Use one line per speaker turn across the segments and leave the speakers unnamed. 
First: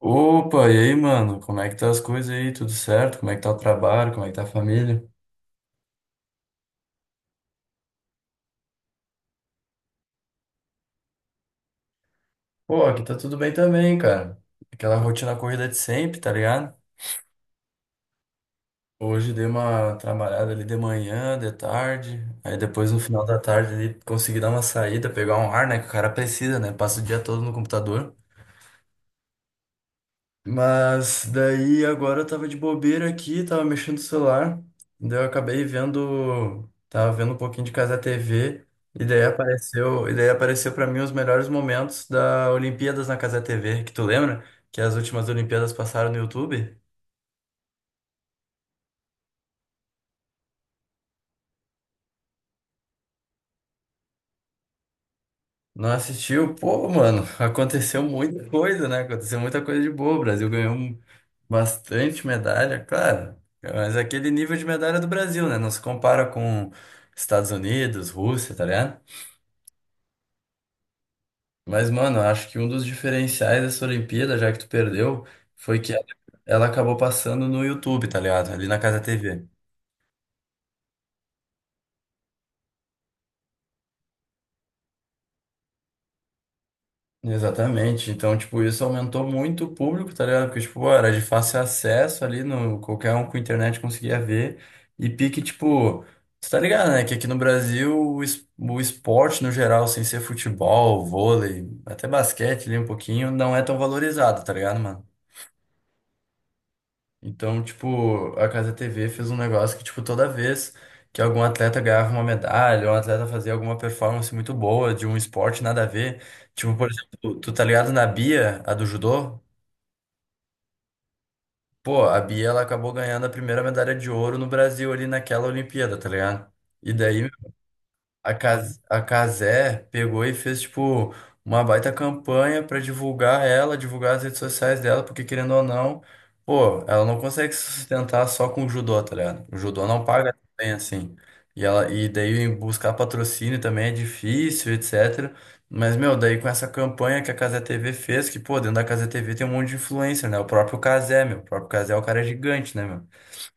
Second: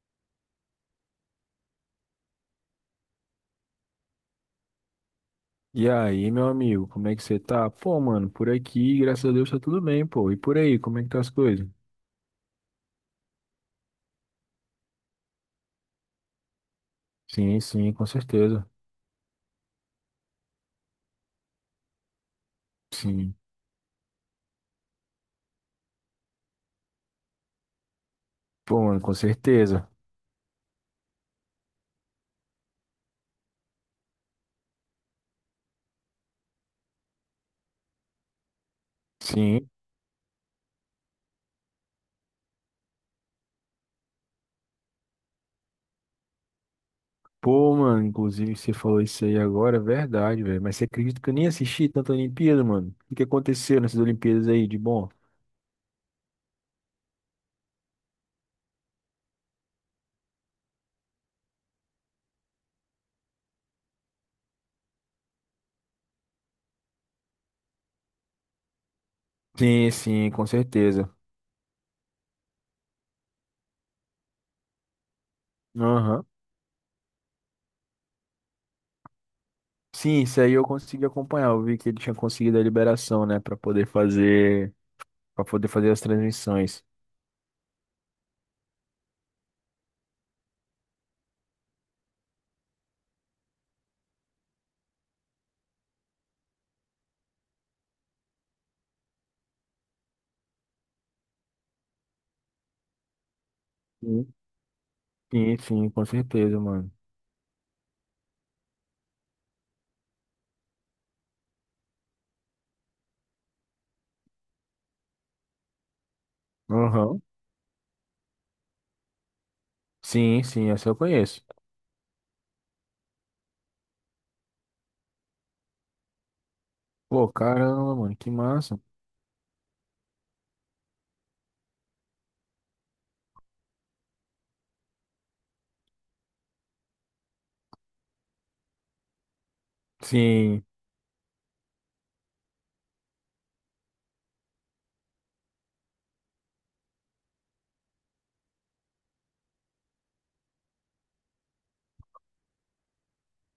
Opa, e aí, mano? Como é que tá as coisas aí? Tudo certo? Como é que tá o trabalho? Como é que tá a família?
E aí, meu amigo, como é que você tá? Pô, mano, por aqui, graças a Deus, tá tudo bem, pô. E por aí, como é que tá as coisas?
Pô, aqui tá tudo bem também, cara. Aquela rotina corrida de sempre, tá ligado?
Sim, sim, com certeza.
Hoje dei uma trabalhada ali de manhã, de tarde. Aí depois no final
Sim.
da tarde ali consegui dar uma saída, pegar um ar, né? Que o cara precisa, né? Passa o dia todo no computador.
Pô, mano, com certeza.
Mas daí agora eu tava de bobeira aqui, tava mexendo no celular, daí eu acabei vendo, tava vendo um pouquinho de Casa TV,
Sim.
e daí apareceu para mim os melhores momentos da Olimpíadas na Casa TV, que tu lembra? Que as últimas Olimpíadas passaram no YouTube?
Pô, mano, inclusive você falou isso aí agora, é verdade, velho. Mas você acredita que eu nem assisti tanta Olimpíada, mano? O que aconteceu nessas Olimpíadas aí de bom?
Não assistiu? Pô, mano, aconteceu muita coisa, né? Aconteceu muita coisa de boa. O Brasil ganhou bastante medalha, claro, mas aquele nível de medalha do Brasil, né? Não se compara com Estados Unidos, Rússia, tá ligado?
Sim, sim, com certeza.
Mas, mano, eu acho que um dos diferenciais dessa Olimpíada, já que tu perdeu, foi que ela
Aham.
ela acabou passando no YouTube, tá ligado? Ali na Casa TV.
Sim, isso aí eu consegui acompanhar. Eu vi que ele tinha conseguido a liberação, né, pra poder fazer, para poder fazer as transmissões.
Exatamente. Então, tipo, isso aumentou muito o público, tá ligado? Porque, tipo, era de fácil acesso ali, no, qualquer um com internet conseguia ver. E pique, tipo, tu tá ligado, né? Que aqui no Brasil o esporte no geral, sem ser futebol, vôlei, até basquete ali um pouquinho, não é tão valorizado, tá ligado, mano?
Sim, sim, com certeza, mano.
Então, tipo, a Casa TV fez um negócio que, tipo, toda vez que algum atleta ganhava uma medalha, ou um atleta fazia alguma performance muito boa de um esporte nada a ver, tipo, por
Aham.
exemplo, tu tá ligado na Bia, a do judô?
Sim, sim, essa eu conheço.
Pô, a Bia, ela acabou ganhando a primeira medalha de ouro no Brasil ali naquela Olimpíada, tá ligado? E
Pô,
daí,
caramba, mano, que
A
massa.
Cas- a Casé pegou e fez, tipo, uma baita campanha pra divulgar ela, divulgar as redes sociais dela, porque querendo ou não, pô, ela não consegue se sustentar só com o judô, tá ligado? O judô não paga tão
Sim,
bem assim. E daí buscar patrocínio também é difícil, etc. Mas, meu, daí com essa campanha que a Cazé TV fez, que, pô, dentro da Cazé TV tem um monte de influencer, né? O próprio Casé meu, o próprio Casé é o cara gigante, né, meu?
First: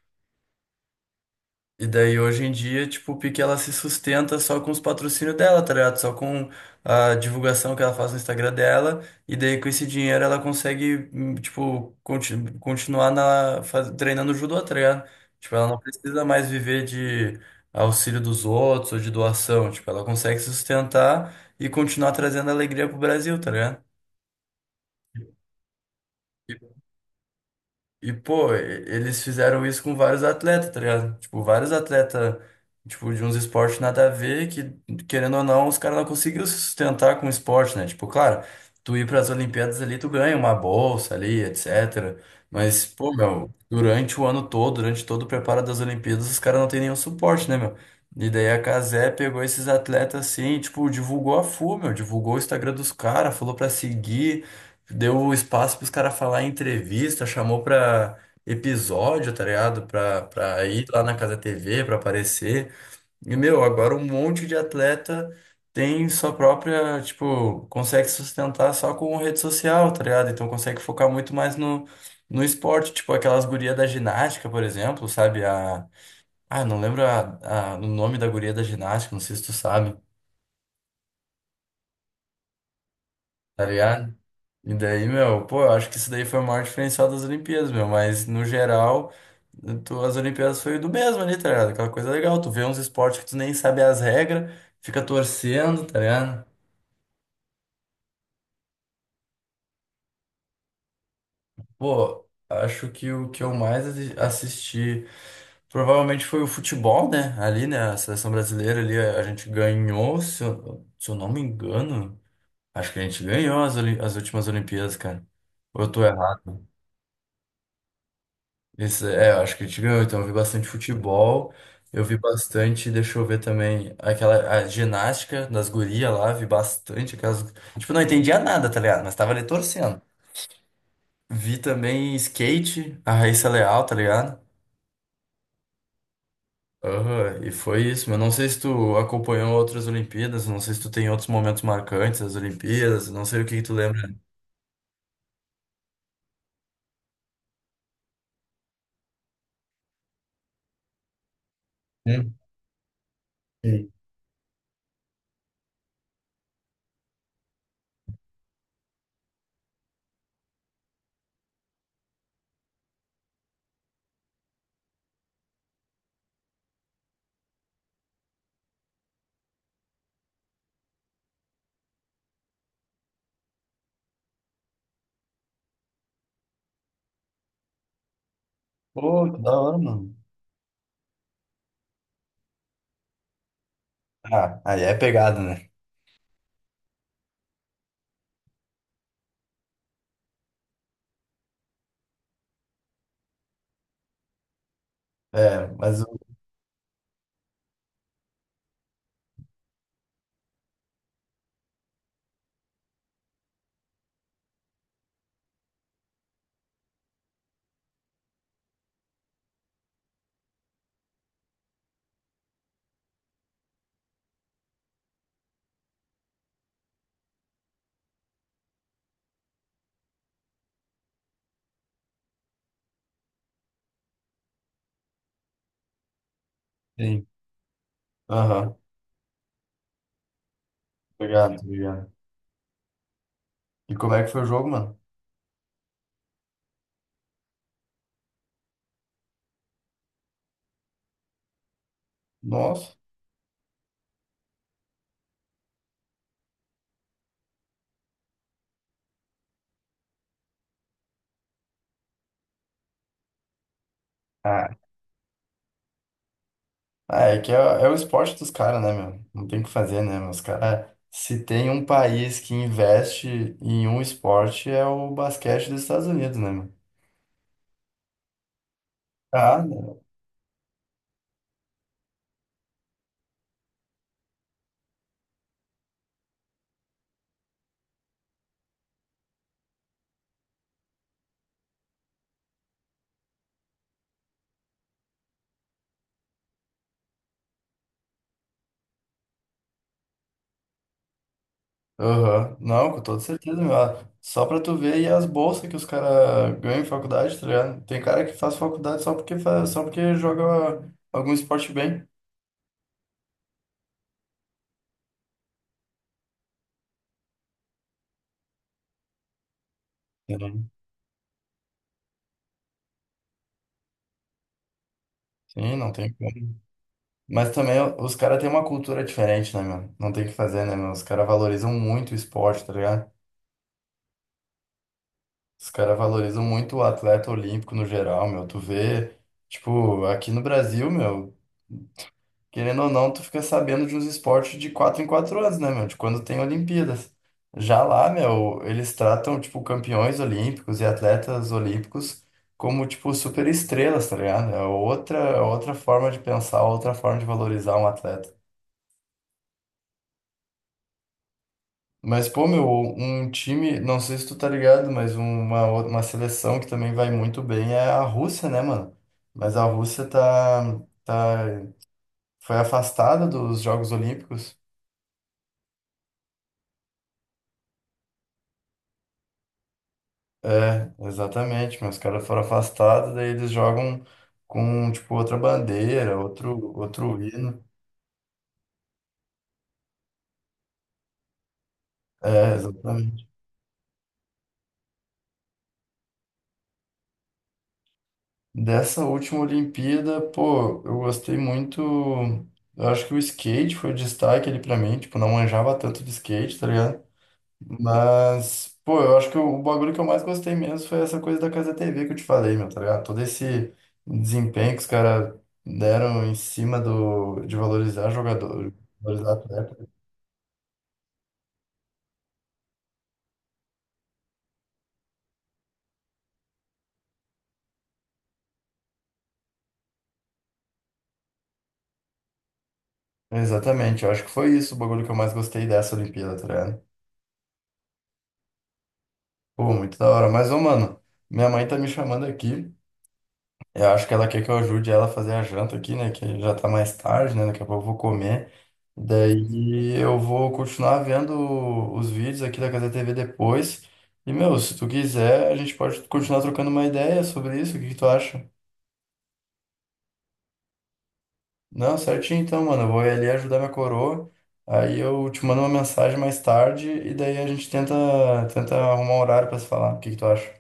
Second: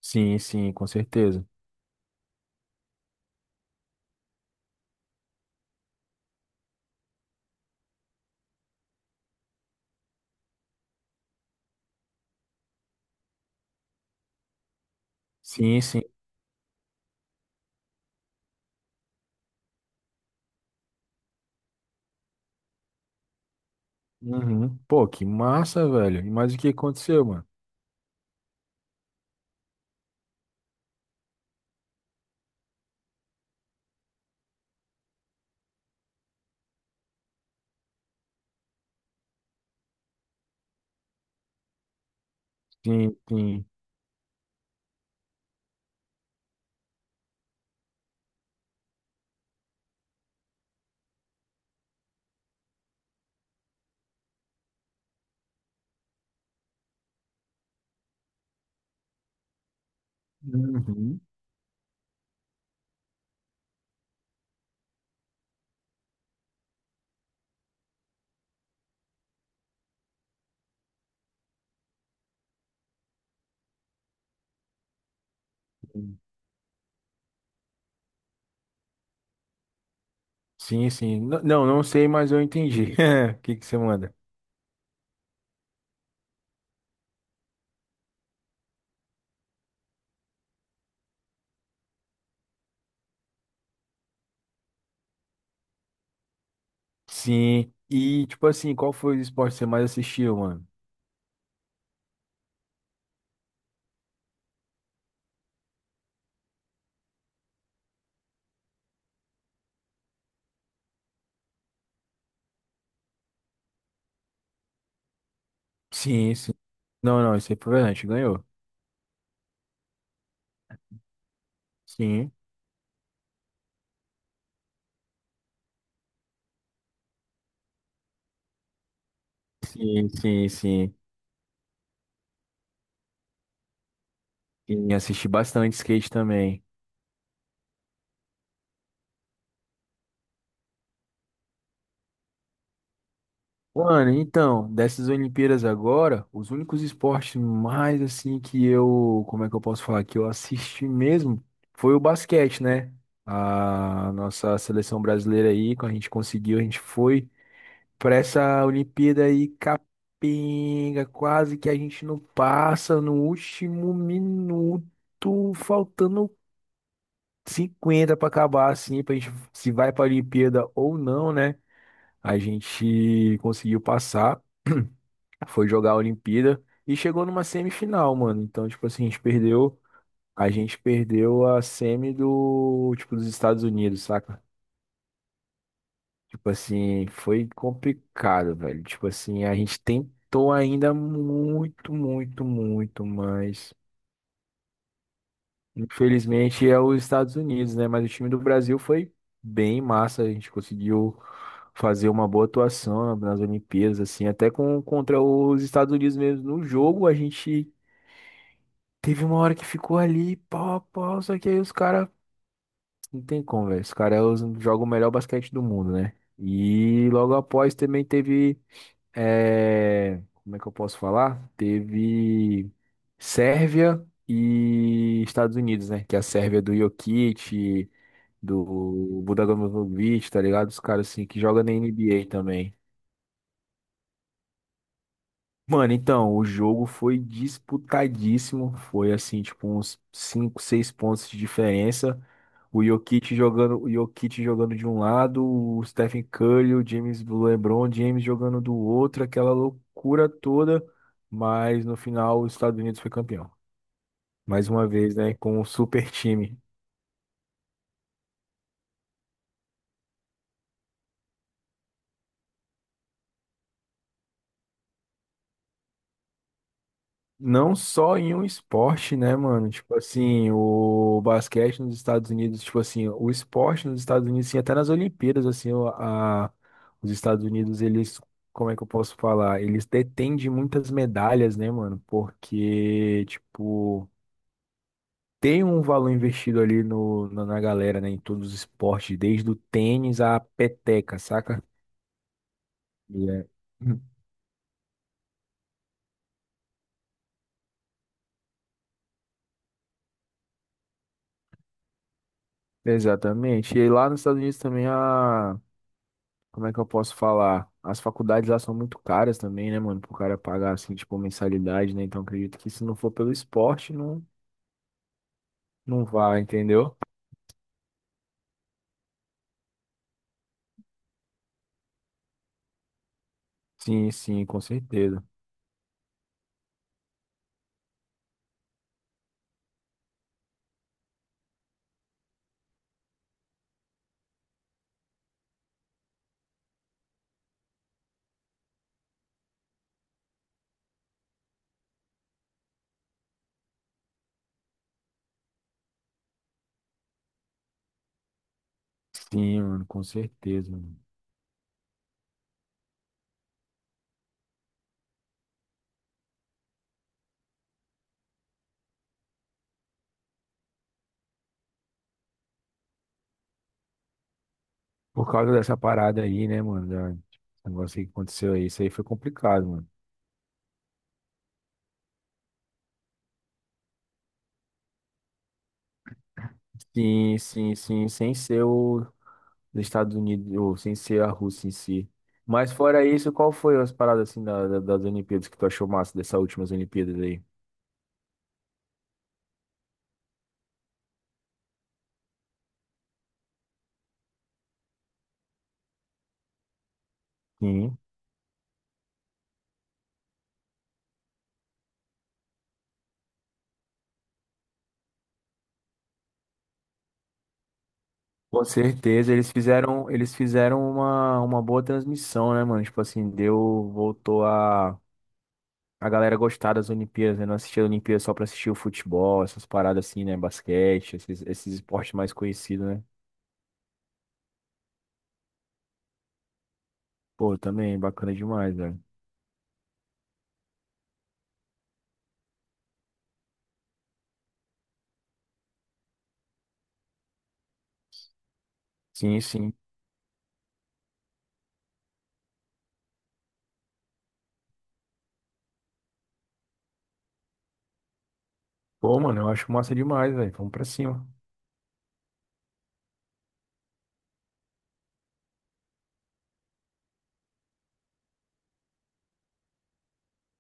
sim, sim, com certeza.
E daí hoje em dia, tipo, o Pique ela se sustenta só com os patrocínios dela, tá ligado? Só com a divulgação que ela faz no Instagram dela. E daí com esse dinheiro ela consegue, tipo, continuar na, treinando judô, tá ligado? Tipo, ela não
Sim, sim.
precisa mais viver de auxílio dos outros ou de doação. Tipo, ela consegue se sustentar e continuar trazendo alegria pro Brasil, tá ligado?
Uhum. Pô, que massa, velho. E mais o que aconteceu, mano?
E, pô, eles fizeram isso com vários atletas, tá ligado? Tipo, vários atletas, tipo, de uns esportes nada a ver, que, querendo ou não, os caras não conseguiram se sustentar com o esporte, né? Tipo, claro, tu ir pras Olimpíadas ali, tu ganha uma bolsa ali, etc. Mas, pô,
Sim,
meu,
sim.
durante o ano todo, durante todo o preparo das Olimpíadas, os caras não têm nenhum suporte, né, meu? E daí a Cazé pegou esses atletas assim, e, tipo, divulgou a full, meu, divulgou o Instagram dos caras, falou pra seguir, deu espaço pros caras falar em entrevista, chamou pra episódio, tá ligado? Pra ir lá na
Uhum.
Casa TV, pra aparecer. E, meu, agora um monte de atleta tem sua própria, tipo, consegue se sustentar só com rede social, tá ligado? Então consegue focar muito mais no esporte, tipo aquelas gurias da ginástica, por exemplo, sabe? Não lembro o nome da guria da ginástica, não sei se tu sabe.
Sim, sim. Não, não sei, mas eu entendi. O que
Tá
que você
ligado?
manda?
E daí, meu, pô, eu acho que isso daí foi o maior diferencial das Olimpíadas, meu, mas no geral, tu, as Olimpíadas foi do mesmo ali, tá ligado? Aquela coisa legal, tu vê uns esportes que tu nem sabe as regras, fica torcendo, tá ligado?
Sim. E, tipo assim, qual foi o esporte que você mais assistiu, mano?
Pô, acho que o que eu mais assisti provavelmente foi o futebol, né? Ali, né, a seleção brasileira ali, a gente ganhou, se eu não me engano, acho que a gente ganhou as últimas Olimpíadas, cara. Ou tu é?
Sim, sim. Não, não, isso é verdade, ganhou.
Isso, é, eu acho que a gente ganhou, então eu vi bastante futebol, eu vi
Sim.
bastante, deixa eu ver também, aquela a ginástica das gurias lá, vi bastante aquelas. Tipo, não entendia nada, tá ligado? Mas tava ali torcendo.
Sim, sim, sim.
Vi também skate, a Raíssa Leal, tá ligado?
E assisti bastante skate também.
Aham, e foi isso, mas não sei se tu acompanhou outras Olimpíadas, não sei se tu tem outros momentos marcantes das Olimpíadas, não sei o que que tu lembra.
Mano, então, dessas Olimpíadas agora, os únicos esportes mais assim que eu, como é que eu posso falar, que eu assisti mesmo, foi o
Hum,
basquete, né?
sim.
A nossa seleção brasileira aí, quando a gente conseguiu, a gente foi para essa Olimpíada aí capenga, quase que a gente não passa no último minuto, faltando 50 para acabar assim, pra gente se vai para Olimpíada ou não, né? A gente conseguiu passar, foi jogar a Olimpíada e chegou numa semifinal, mano. Então, tipo assim, a gente
Pô, que da hora,
perdeu,
mano.
a gente perdeu a semi do, tipo, dos Estados Unidos, saca?
Ah, aí é pegado, né?
Tipo assim, foi complicado, velho. Tipo assim, a gente tentou ainda muito, muito, muito, mas
É, mas o.
infelizmente é os Estados Unidos, né? Mas o time do Brasil foi bem massa. A gente conseguiu fazer uma boa atuação nas Olimpíadas, assim, até com, contra os Estados Unidos mesmo. No jogo, a gente teve uma hora que ficou ali, pau, a pau, só que aí os caras. Não tem como, velho. Os caras jogam o melhor basquete do mundo, né? E logo após também teve. É, como é que eu posso falar? Teve Sérvia e Estados Unidos, né? Que é a Sérvia do
Sim.
Jokic,
Aham,
do Budagan Bogdanovic, tá ligado? Os caras assim que
obrigado,
jogam na
obrigado.
NBA também.
E como é que foi o jogo, mano?
Mano, então, o jogo foi disputadíssimo. Foi assim, tipo, uns 5, 6 pontos de diferença.
Nossa.
O Jokic jogando de um lado, o Stephen Curry, o James, o LeBron James jogando do outro, aquela loucura toda. Mas no final, os Estados Unidos foi campeão.
Ah,
Mais uma vez, né? Com um super time.
Ah, é que é, é o esporte dos caras, né, meu? Não tem o que fazer, né, meu? Os caras. Se tem um país que investe em um esporte, é o basquete dos Estados Unidos, né, meu?
Não só em um esporte, né,
Ah,
mano?
né?
Tipo assim, o basquete nos Estados Unidos, tipo assim, o esporte nos Estados Unidos, sim, até nas Olimpíadas, assim, a, os Estados Unidos, eles, como é que eu posso falar? Eles detêm de muitas medalhas, né, mano? Porque, tipo, tem um valor investido ali no, na, na galera, né, em todos os esportes, desde o tênis à peteca, saca?
Aham. Não, com toda
E é-
certeza, meu. Ah, só pra tu ver aí as bolsas que os caras ganham em faculdade, tá ligado? Tem cara que faz faculdade só porque, faz, só porque joga algum esporte bem.
Exatamente. E lá nos Estados Unidos também a como é que eu posso falar? As faculdades lá são muito caras também, né, mano? Pro cara
Sim,
pagar, assim, tipo, mensalidade, né? Então, acredito que se não for pelo esporte,
Sim, não
não
tem.
vai, entendeu?
Mas também os caras têm uma cultura diferente, né, meu? Não tem o que fazer, né, meu? Os caras valorizam muito o esporte, tá ligado?
Sim, sim, com certeza.
Os caras valorizam muito o atleta olímpico no geral, meu. Tu vê, tipo, aqui no Brasil, meu, querendo ou não, tu fica sabendo de uns esportes de quatro em quatro anos, né, meu? De quando tem Olimpíadas. Já lá, meu, eles tratam, tipo, campeões olímpicos e atletas olímpicos como, tipo, super estrelas, tá ligado? É outra forma de pensar, outra forma de valorizar um atleta.
Sim, mano, com certeza, mano.
Mas, pô, meu, um time, não sei se tu tá ligado, mas uma seleção que também vai muito bem é a Rússia, né, mano? Mas a Rússia foi afastada dos Jogos Olímpicos.
Por causa dessa parada aí, né, mano? Esse negócio aí que aconteceu aí, isso aí foi complicado, mano.
É, exatamente, mas os caras foram afastados, daí eles jogam com, tipo, outra bandeira, outro
Sim,
hino.
sim, sim, sem ser os Estados Unidos, ou sem ser a Rússia em si.
É,
Mas fora
exatamente.
isso, qual foi as paradas, assim, das Olimpíadas que tu achou massa, dessas últimas Olimpíadas aí?
Dessa última Olimpíada, pô, eu gostei muito. Eu acho que o skate foi o destaque ali pra mim, tipo, não manjava tanto de skate, tá ligado?
Sim.
Mas, pô, eu acho que o bagulho que eu mais gostei mesmo foi essa coisa da Casa TV que eu te falei, meu, tá ligado? Todo esse desempenho que os caras deram em cima do, de valorizar
Com
jogador,
certeza,
valorizar atleta.
eles fizeram uma boa transmissão, né, mano? Tipo assim, deu, voltou a galera gostar das Olimpíadas, né? Não assistia a Olimpíada só pra assistir o futebol, essas paradas assim, né? Basquete, esses esportes mais conhecidos, né?
Exatamente, eu acho que foi isso o bagulho que eu mais gostei dessa Olimpíada, tá ligado?
Pô, também, bacana demais, velho.
Pô, muito da hora. Mas, ô, mano, minha mãe tá me chamando aqui. Eu acho que ela quer que eu ajude ela a fazer a janta aqui, né? Que já tá mais tarde, né? Daqui a pouco eu vou comer.
Sim, sim.
Daí eu vou continuar vendo os vídeos aqui da Casa TV depois. E, meu, se tu quiser, a gente pode continuar trocando uma ideia sobre isso. O que que tu acha?
Pô, mano, eu acho massa demais, velho. Vamos pra cima.
Não, certinho então, mano. Eu vou ir ali ajudar minha coroa. Aí eu te mando uma mensagem mais tarde e daí a gente tenta arrumar um horário pra se falar. O que que tu acha?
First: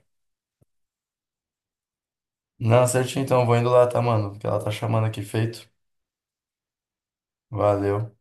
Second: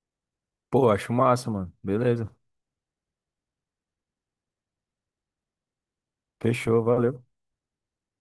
Pô, acho massa, mano. Beleza.
Não, certinho então. Vou indo lá, tá, mano? Porque ela tá chamando aqui, feito.
Fechou, valeu.
Valeu.